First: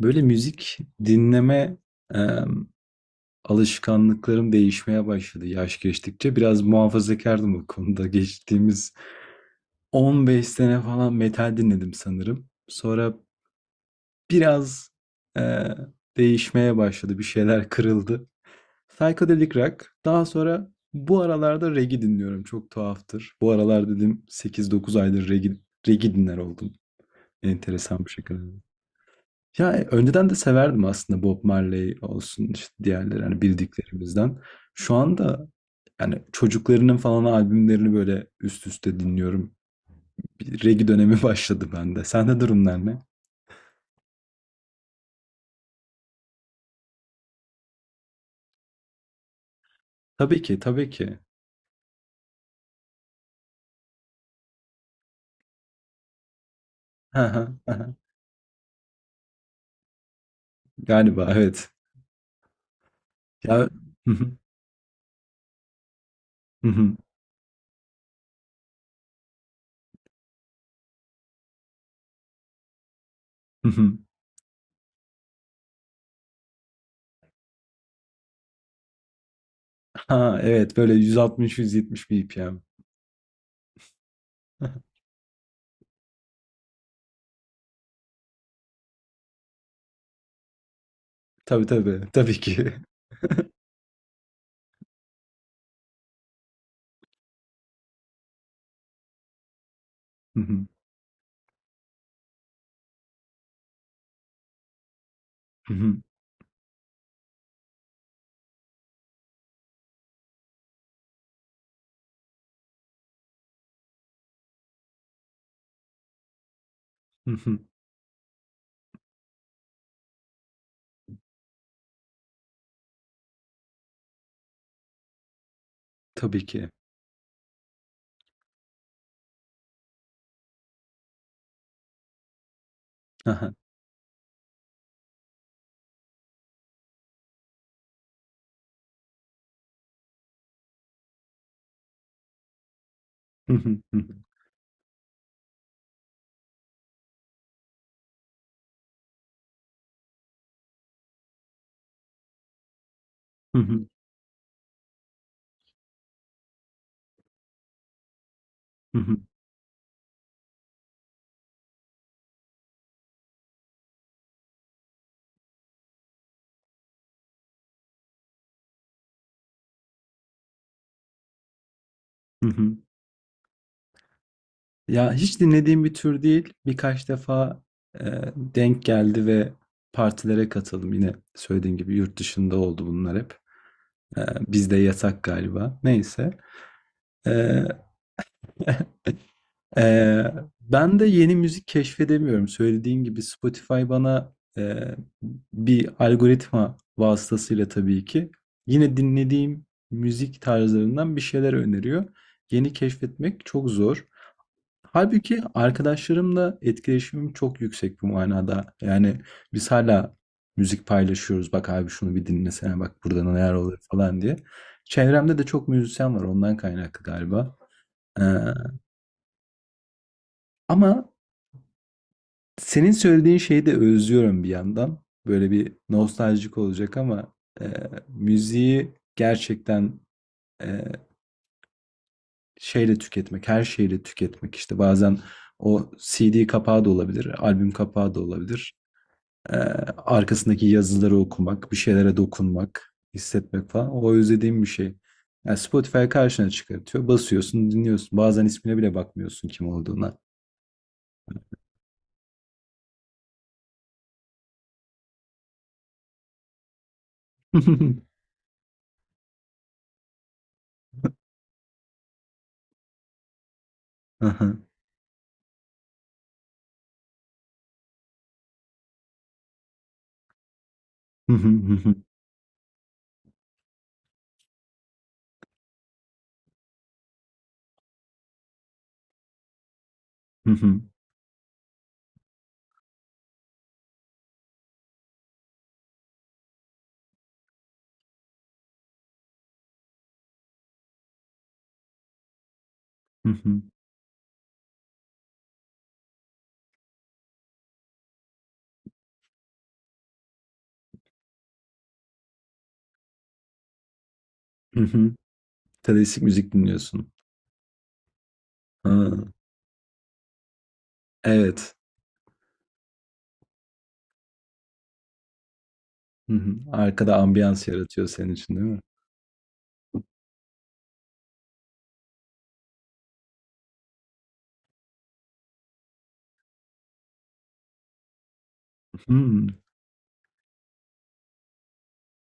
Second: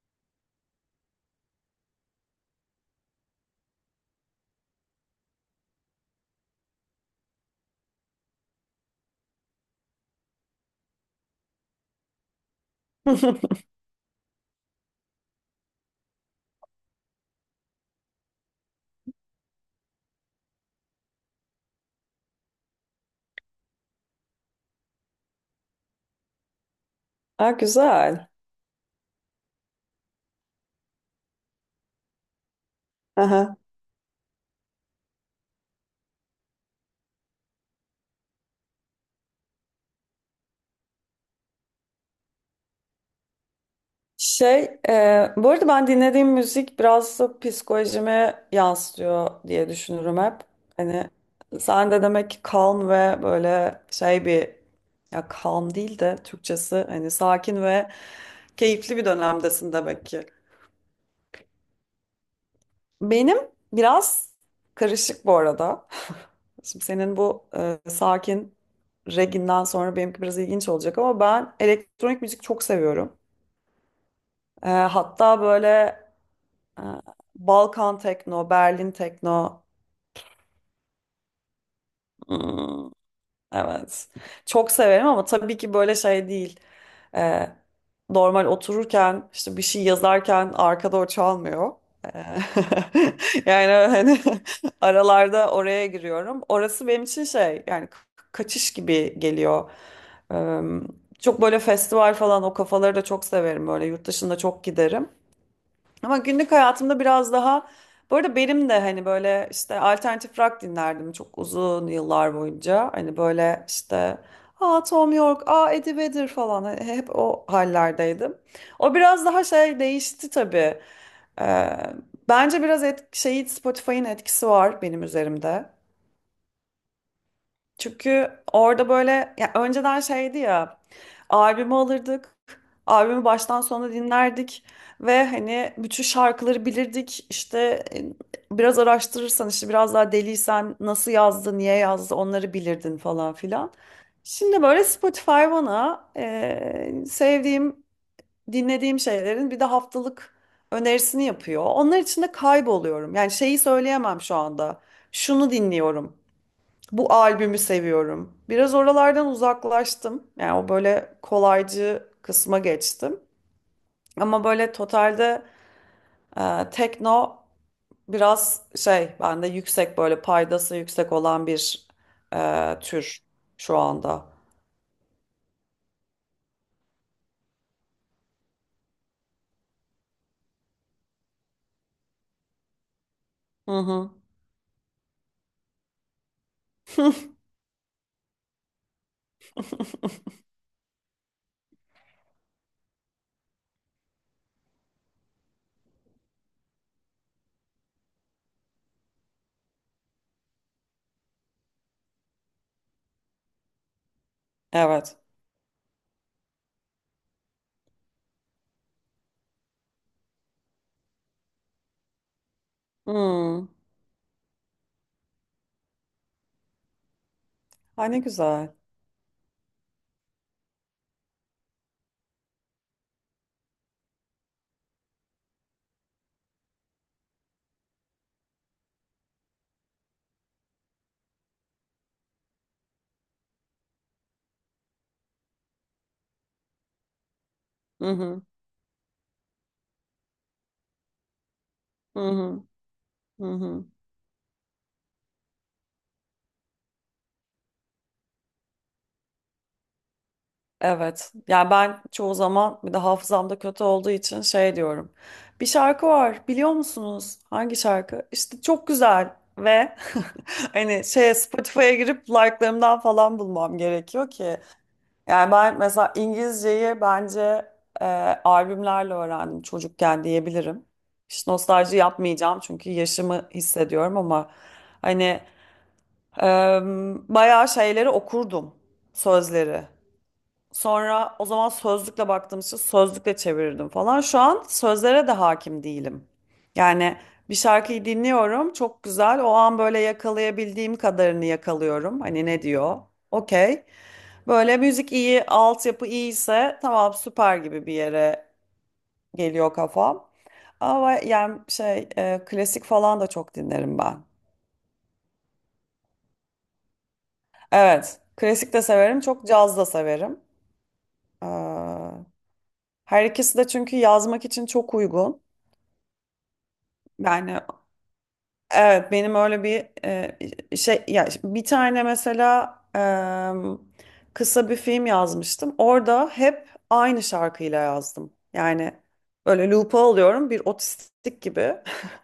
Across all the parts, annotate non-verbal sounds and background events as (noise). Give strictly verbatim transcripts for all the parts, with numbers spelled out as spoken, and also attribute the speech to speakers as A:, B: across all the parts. A: Böyle müzik dinleme, emm, alışkanlıklarım değişmeye başladı yaş geçtikçe. Biraz muhafazakardım bu konuda. Geçtiğimiz on beş sene falan metal dinledim sanırım. Sonra
B: (laughs)
A: biraz, eee, değişmeye başladı, bir şeyler kırıldı. Psychedelic rock, daha sonra bu aralarda reggae dinliyorum, çok tuhaftır. Bu aralar dedim sekiz dokuz aydır reggae reggae dinler oldum
B: Ha,
A: enteresan bir
B: güzel.
A: şekilde. Ya e, önceden de severdim aslında, Bob Marley olsun işte diğerleri hani
B: Aha.
A: bildiklerimizden. Şu anda yani çocuklarının falan albümlerini böyle üst üste dinliyorum. Bir reggae dönemi (laughs) başladı bende. Sende durumlar ne?
B: Şey, e, bu arada ben dinlediğim müzik biraz da psikolojime yansıtıyor diye düşünürüm hep.
A: Tabii ki, tabii
B: Hani
A: ki.
B: sen de demek ki calm ve böyle şey bir, ya calm değil de Türkçesi hani sakin ve
A: (laughs)
B: keyifli bir dönemdesin demek ki.
A: Galiba evet.
B: Benim
A: Ya
B: biraz karışık bu arada. (laughs) Şimdi
A: (laughs)
B: senin bu e, sakin reginden sonra benimki biraz ilginç olacak ama ben elektronik müzik çok seviyorum. E, hatta böyle e, Balkan tekno, Berlin tekno.
A: ha evet böyle yüz altmış yüz yetmiş B P M.
B: Hmm, evet. Çok
A: (laughs)
B: severim ama tabii ki böyle şey değil. E, normal otururken işte bir şey yazarken arkada o
A: Tabii
B: çalmıyor.
A: tabii,
B: E,
A: tabii ki.
B: (laughs) Yani hani (laughs) aralarda oraya giriyorum. Orası benim için şey yani ka- kaçış gibi geliyor. E, çok böyle festival falan o kafaları da çok severim. Böyle yurt dışında çok giderim. Ama günlük hayatımda biraz daha, bu arada benim de hani böyle işte alternatif rock dinlerdim çok uzun yıllar boyunca. Hani böyle işte aa Tom York, aa Eddie Vedder falan. Hani hep o
A: (laughs)
B: hallerdeydim. O biraz daha şey değişti tabii. Ee, bence biraz et, şeyi Spotify'ın etkisi var benim üzerimde.
A: Tabii ki.
B: Çünkü orada böyle, ya önceden şeydi, ya albümü alırdık. Albümü baştan sona dinlerdik ve hani bütün şarkıları bilirdik. İşte e, biraz araştırırsan işte biraz daha deliysen nasıl yazdı, niye yazdı onları bilirdin falan filan. Şimdi böyle Spotify bana e, sevdiğim, dinlediğim şeylerin bir de haftalık önerisini yapıyor. Onlar içinde kayboluyorum. Yani şeyi söyleyemem şu anda. Şunu dinliyorum. Bu albümü seviyorum. Biraz oralardan uzaklaştım. Yani o böyle kolaycı kısma geçtim. Ama böyle totalde e, tekno, biraz şey bende yüksek, böyle paydası yüksek olan bir e,
A: (laughs)
B: tür şu anda.
A: Ya hiç dinlediğim bir tür değil. Birkaç defa e, denk geldi ve partilere katıldım. Yine söylediğim gibi yurt dışında oldu bunlar hep.
B: Hı hı.
A: E, bizde yasak galiba. Neyse.
B: (laughs)
A: E, (laughs) e, ben de yeni müzik keşfedemiyorum. Söylediğim gibi Spotify bana, e, bir algoritma vasıtasıyla tabii ki yine dinlediğim müzik tarzlarından bir şeyler öneriyor. Yeni keşfetmek çok zor.
B: Evet.
A: Halbuki arkadaşlarımla etkileşimim çok yüksek bu manada. Yani biz hala müzik paylaşıyoruz. Bak abi şunu bir dinlesene, bak burada neler
B: Hmm.
A: oluyor falan diye. Çevremde de çok müzisyen var, ondan kaynaklı galiba.
B: Ay ne
A: Ee,
B: güzel.
A: ama senin söylediğin şeyi de özlüyorum bir yandan. Böyle bir nostaljik olacak ama e, müziği gerçekten, e, şeyle tüketmek, her şeyle tüketmek, işte bazen o C D kapağı da olabilir, albüm
B: Hı
A: kapağı da
B: hı.
A: olabilir. Ee, arkasındaki yazıları okumak, bir şeylere
B: Hı hı.
A: dokunmak,
B: Hı
A: hissetmek
B: hı.
A: falan. O özlediğim bir şey. Yani Spotify karşına çıkartıyor. Basıyorsun, dinliyorsun. Bazen ismine bile bakmıyorsun kim olduğuna.
B: Evet. Yani ben çoğu zaman bir de hafızamda kötü olduğu için şey diyorum. Bir şarkı var biliyor musunuz? Hangi
A: (laughs)
B: şarkı? İşte çok güzel ve (laughs) hani şeye, Spotify'a girip like'larımdan falan bulmam gerekiyor
A: Aha.
B: ki. Yani ben mesela İngilizceyi bence e, albümlerle öğrendim çocukken diyebilirim. Hiç nostalji yapmayacağım çünkü yaşımı hissediyorum ama hani e, bayağı şeyleri okurdum, sözleri. Sonra o zaman sözlükle baktığım için sözlükle çevirirdim falan. Şu an sözlere de hakim değilim. Yani bir şarkıyı dinliyorum, çok güzel. O an böyle yakalayabildiğim kadarını yakalıyorum. Hani ne diyor? Okey.
A: (laughs)
B: Böyle müzik iyi, altyapı iyiyse tamam süper gibi bir yere geliyor kafam. Ama yani şey e, klasik falan da çok dinlerim ben.
A: Klasik müzik dinliyorsun.
B: Evet, klasik de
A: Ha,
B: severim, çok caz da severim.
A: evet.
B: Ee, her ikisi de çünkü yazmak için çok uygun.
A: Hı hı. Arkada
B: Yani
A: ambiyans yaratıyor senin için değil mi?
B: evet benim öyle bir e, şey, ya bir tane mesela e, kısa bir film yazmıştım. Orada hep aynı şarkıyla yazdım. Yani
A: Hmm.
B: böyle loop'a alıyorum bir otistik gibi. (laughs)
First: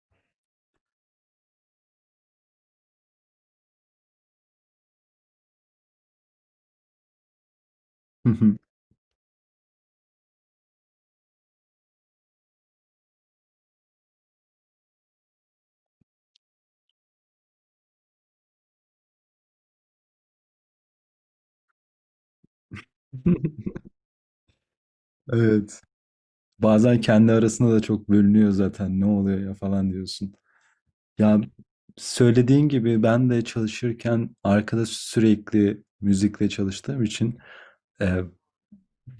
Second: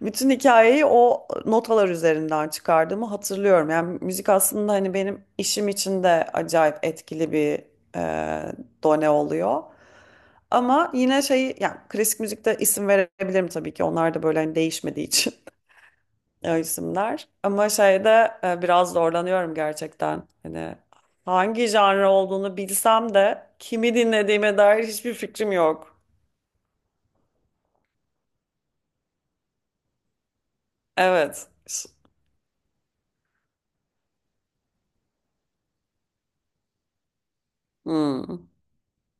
B: Bütün hikayeyi o notalar üzerinden çıkardığımı hatırlıyorum. Yani müzik aslında hani benim işim için de acayip etkili bir e, done oluyor. Ama yine şey yani klasik müzikte isim verebilirim tabii ki. Onlar da böyle hani değişmediği için, o isimler. Ama şeyde e, biraz zorlanıyorum gerçekten. Hani hangi janra olduğunu bilsem de
A: (laughs)
B: kimi dinlediğime dair hiçbir fikrim
A: Evet.
B: yok.
A: Bazen kendi arasında da çok bölünüyor zaten. Ne oluyor ya falan diyorsun. Ya
B: Evet.
A: söylediğin gibi ben de çalışırken arkada sürekli müzikle çalıştığım için e,
B: Hmm. (laughs)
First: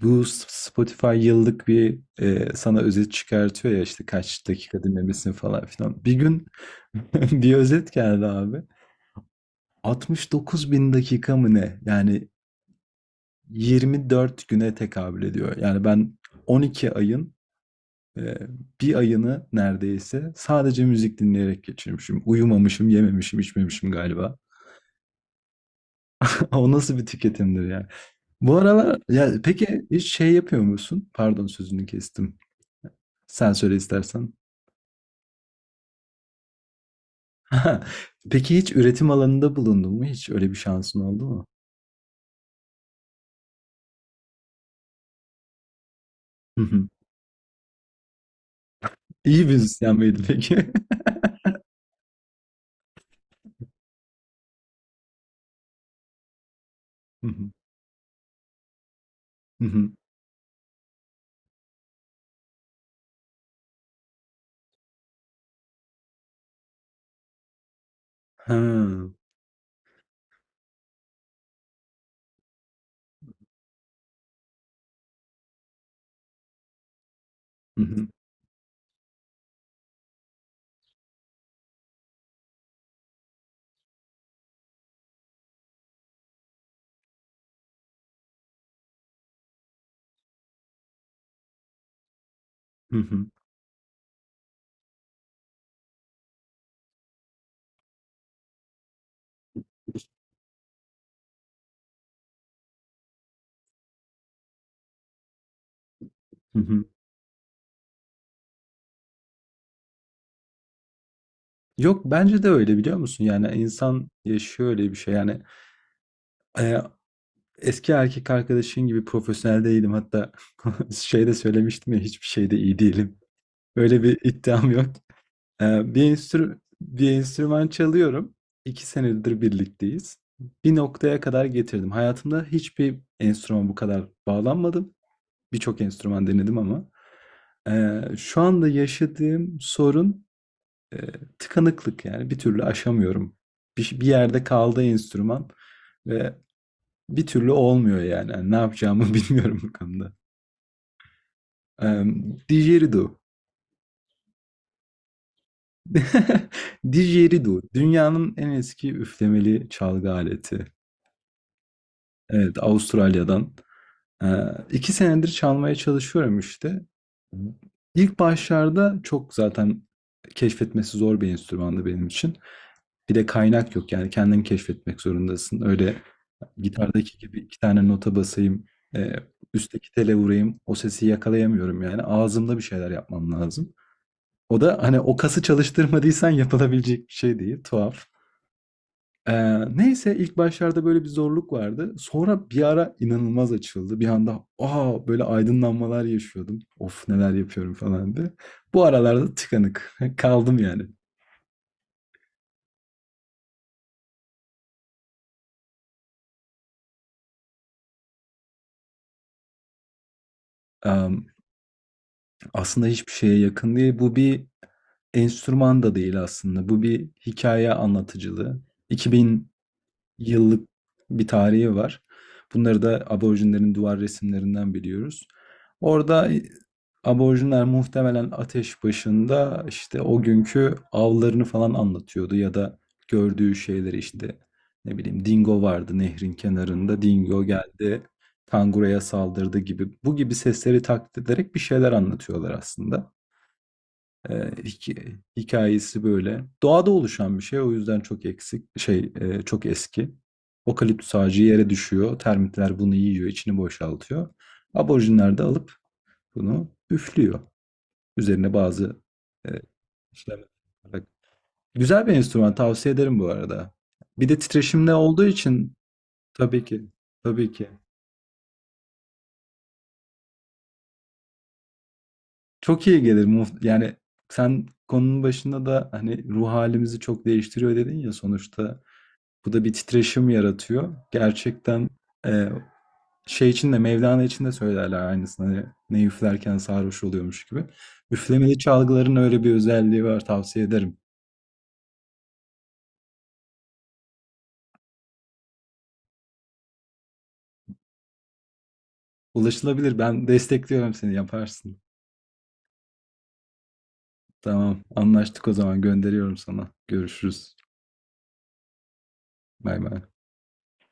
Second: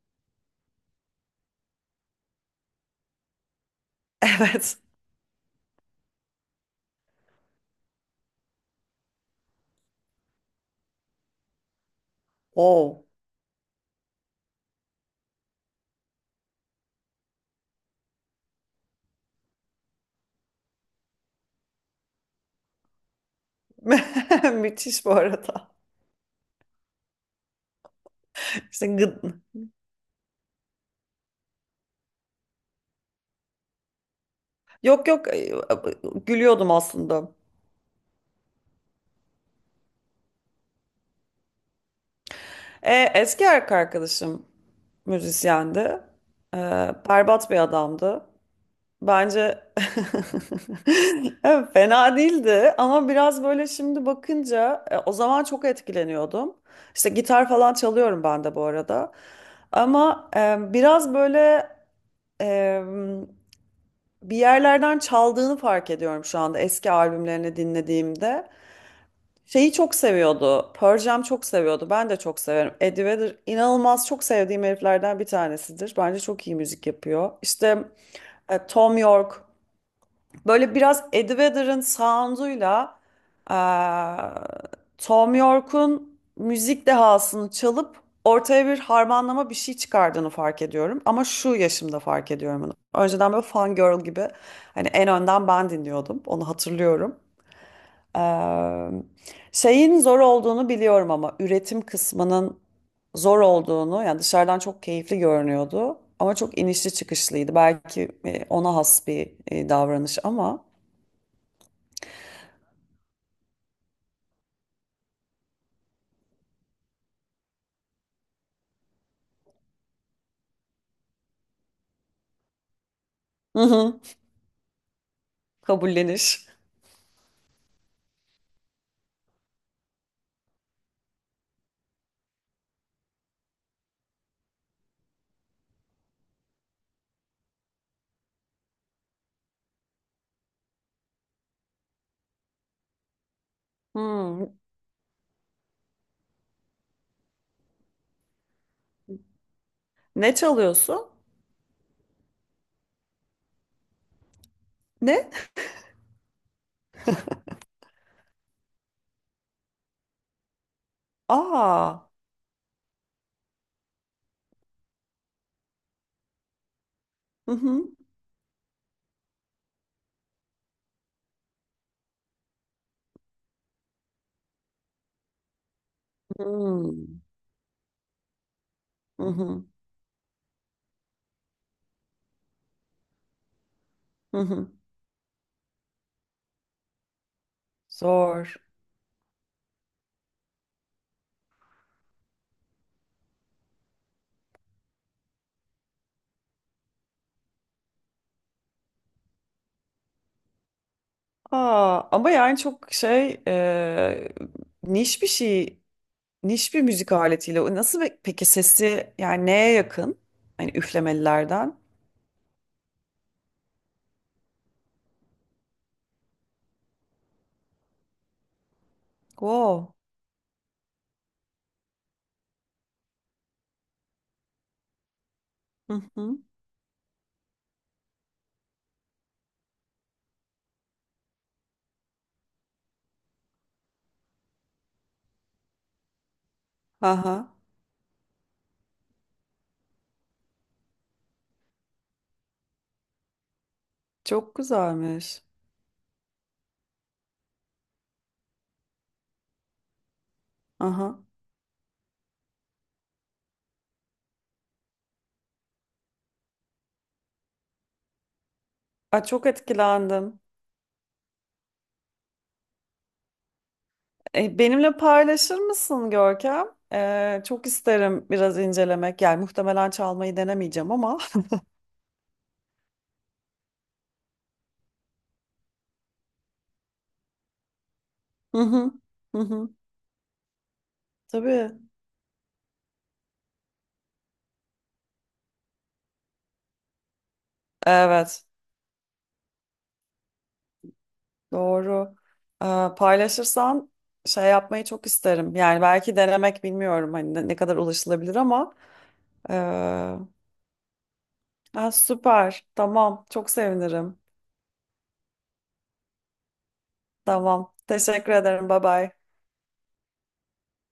A: bu S- Spotify yıllık bir, e, sana özet çıkartıyor ya işte kaç
B: Evet.
A: dakika dinlemesin falan filan. Bir gün (laughs) bir özet geldi abi. altmış dokuz bin dakika mı ne? Yani
B: Oh.
A: yirmi dört güne tekabül ediyor. Yani ben on iki ayın, e, bir ayını neredeyse sadece müzik dinleyerek geçirmişim. Uyumamışım, yememişim, içmemişim galiba.
B: (laughs) Müthiş bu arada.
A: O nasıl bir tüketimdir ya? Bu
B: İşte
A: aralar
B: gıd.
A: ya, peki hiç şey yapıyor musun? Pardon sözünü kestim. Sen söyle istersen.
B: Yok yok, e, gülüyordum aslında.
A: (laughs) Peki hiç üretim alanında bulundun mu? Hiç öyle bir şansın oldu mu?
B: E, eski erkek arkadaşım müzisyendi. E,
A: Hı hı.
B: berbat bir adamdı.
A: İyi
B: Bence
A: müzisyen miydin peki?
B: (laughs)
A: (laughs)
B: Evet, fena değildi ama biraz böyle şimdi bakınca e, o zaman çok etkileniyordum. İşte
A: Hı
B: gitar
A: hı.
B: falan çalıyorum ben de bu arada.
A: Hı hı.
B: Ama e, biraz böyle e, bir yerlerden çaldığını fark ediyorum şu anda eski albümlerini dinlediğimde.
A: Ha.
B: Şeyi çok seviyordu. Pearl Jam çok seviyordu. Ben de çok severim. Eddie Vedder inanılmaz çok sevdiğim heriflerden bir tanesidir. Bence çok iyi müzik yapıyor. İşte
A: Hı hı.
B: e, Tom York böyle biraz Ed Vedder'ın sound'uyla eee, Tom York'un müzik dehasını çalıp ortaya bir harmanlama bir şey çıkardığını fark ediyorum. Ama şu yaşımda fark ediyorum bunu.
A: Hı hı.
B: Önceden böyle fan girl gibi hani en önden ben dinliyordum. Onu hatırlıyorum. Eee, şeyin zor olduğunu biliyorum ama üretim kısmının zor olduğunu, yani dışarıdan çok keyifli görünüyordu. Ama çok
A: Hı hı.
B: inişli çıkışlıydı. Belki e, ona has bir e, davranış ama.
A: Yok bence de öyle, biliyor musun? Yani insan yaşıyor öyle bir şey. Yani e, eski erkek arkadaşın gibi profesyonel değilim. Hatta (laughs) şeyde söylemiştim ya, hiçbir şeyde iyi değilim.
B: Hı hı.
A: Öyle bir iddiam yok. Eee, bir
B: Kabulleniş.
A: enstrü bir enstrüman çalıyorum. İki senedir birlikteyiz. Bir noktaya kadar getirdim. Hayatımda hiçbir enstrümana bu kadar bağlanmadım. Birçok enstrüman denedim ama. Eee, şu anda yaşadığım sorun, eee, tıkanıklık, yani bir türlü aşamıyorum. Bir bir yerde
B: Hmm.
A: kaldı enstrüman ve bir türlü olmuyor yani. Hani, ne yapacağımı (laughs) bilmiyorum bu konuda.
B: Ne çalıyorsun?
A: Emm, didgeridoo.
B: Ne?
A: (laughs) Didgeridoo. Dünyanın en eski üflemeli çalgı aleti.
B: Aa.
A: Evet, Avustralya'dan. Ee, iki senedir çalmaya çalışıyorum işte. Hı.
B: Hı hı.
A: İlk başlarda çok zaten keşfetmesi zor bir enstrümandı benim için. Bir de kaynak yok, yani kendin keşfetmek zorundasın. Öyle gitardaki
B: Hmm.
A: gibi iki tane nota basayım, e,
B: Hı hı.
A: üstteki tele vurayım, o sesi yakalayamıyorum yani. Ağzımda bir şeyler yapmam lazım.
B: Hı
A: O
B: hı.
A: da hani o kası çalıştırmadıysan (laughs) yapılabilecek bir şey değil. Tuhaf.
B: Zor.
A: Eee, neyse, ilk başlarda böyle bir zorluk vardı. Sonra bir ara inanılmaz açıldı. Bir anda aa böyle aydınlanmalar yaşıyordum. Of neler yapıyorum falan diye. Bu aralarda tıkanık (laughs) kaldım yani.
B: Aa, ama yani çok şey, e, niş bir şey, niş bir müzik aletiyle. O nasıl be- peki sesi, yani neye yakın? Hani
A: Am,
B: üflemelilerden.
A: aslında hiçbir şeye yakın değil. Bu bir enstrüman da değil aslında. Bu bir hikaye anlatıcılığı.
B: Wow.
A: Yıllık bir tarihi var. Bunları da aborjinlerin duvar resimlerinden biliyoruz.
B: Hı
A: Orada
B: hı.
A: e, aborjinler muhtemelen ateş başında işte o günkü avlarını falan anlatıyordu ya da gördüğü şeyleri işte, ne bileyim, dingo vardı nehrin kenarında, dingo
B: Aha.
A: geldi kanguruya saldırdı gibi, bu gibi sesleri taklit ederek bir şeyler anlatıyorlar aslında. E,
B: Çok
A: hik-
B: güzelmiş.
A: hikayesi böyle. Doğada oluşan bir şey, o yüzden çok eksik şey, e, çok eski. Okaliptüs
B: Aha.
A: ağacı yere düşüyor. Termitler bunu yiyor, içini boşaltıyor. Aborjinler de alıp bunu üflüyor. Üzerine bazı
B: Aa, çok
A: e,
B: etkilendim.
A: işlemler yaparak. Güzel bir enstrüman, tavsiye ederim bu arada. Bir de
B: E,
A: titreşimde
B: benimle
A: olduğu
B: paylaşır
A: için
B: mısın
A: tabii
B: Görkem?
A: ki,
B: E,
A: tabii
B: çok
A: ki
B: isterim biraz incelemek. Yani muhtemelen çalmayı denemeyeceğim ama. (laughs)
A: çok iyi gelir. Muht- Yani sen konunun başında da hani ruh halimizi çok değiştiriyor dedin ya,
B: Hı
A: sonuçta
B: hı, hı
A: bu da
B: hı.
A: bir titreşim yaratıyor.
B: Tabii.
A: Gerçekten e, şey için de, Mevlana için de söylerler aynısını. Hani ne üflerken sarhoş oluyormuş gibi.
B: Evet,
A: Üflemeli çalgıların öyle bir özelliği var, tavsiye ederim.
B: doğru. E, paylaşırsan şey yapmayı çok isterim. Yani belki denemek bilmiyorum hani ne, ne kadar ulaşılabilir ama. E,
A: Ulaşılabilir. Ben destekliyorum, seni yaparsın.
B: ha, süper. Tamam. Çok sevinirim.
A: Tamam, anlaştık o zaman, gönderiyorum sana. Görüşürüz.
B: Tamam. Teşekkür ederim. Bye bye.
A: Bay bay.